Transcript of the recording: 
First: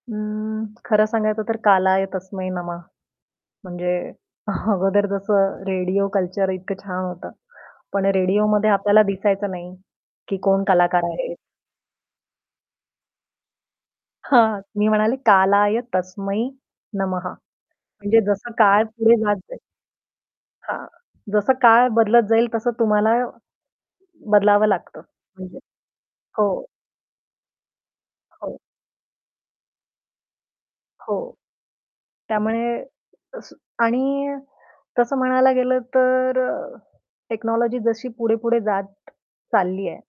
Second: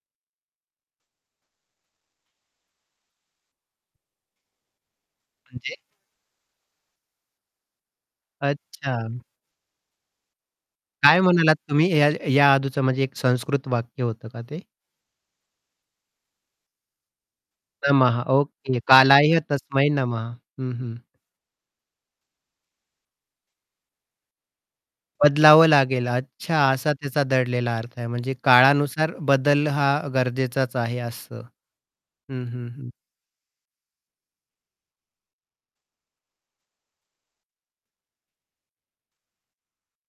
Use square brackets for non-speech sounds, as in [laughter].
अं, खरं सांगायचं तर "कालाय तस्मै नमः" म्हणजे [chuckles] अगोदर जसं म्हणजे रेडिओ कल्चर इतकं छान होतं. पण रेडिओमध्ये अच्छा. आपल्याला दिसायचं नाही, की कोण कलाकार हां, काय आहे? म्हणालात तुम्ही, ह्या ह्या आधीच म्हणजे एक संस्कृत वाक्य होतं का हां, ते? मी म्हणाले, "कालाय तस्मै नमः," म्हणजे नमः जसं ओके, काळ पुढे जात "कालाय जाईल तस्मै नमः." हं, हां, हं. जसं काळ बदलत जाईल तसं तुम्हाला बदलावं लागतं. बदलावं लागेल, अच्छा. हो. असा त्याचा दडलेला अर्थ आहे. म्हणजे हो. काळानुसार बदल हा गरजेचाच आहे, हो. असं. हं, हं, त्यामुळे हं. तसं आणि तसं म्हणायला गेलं, तर अ, टेक्नॉलॉजी जशी पुढे-पुढे जात चालली आहे.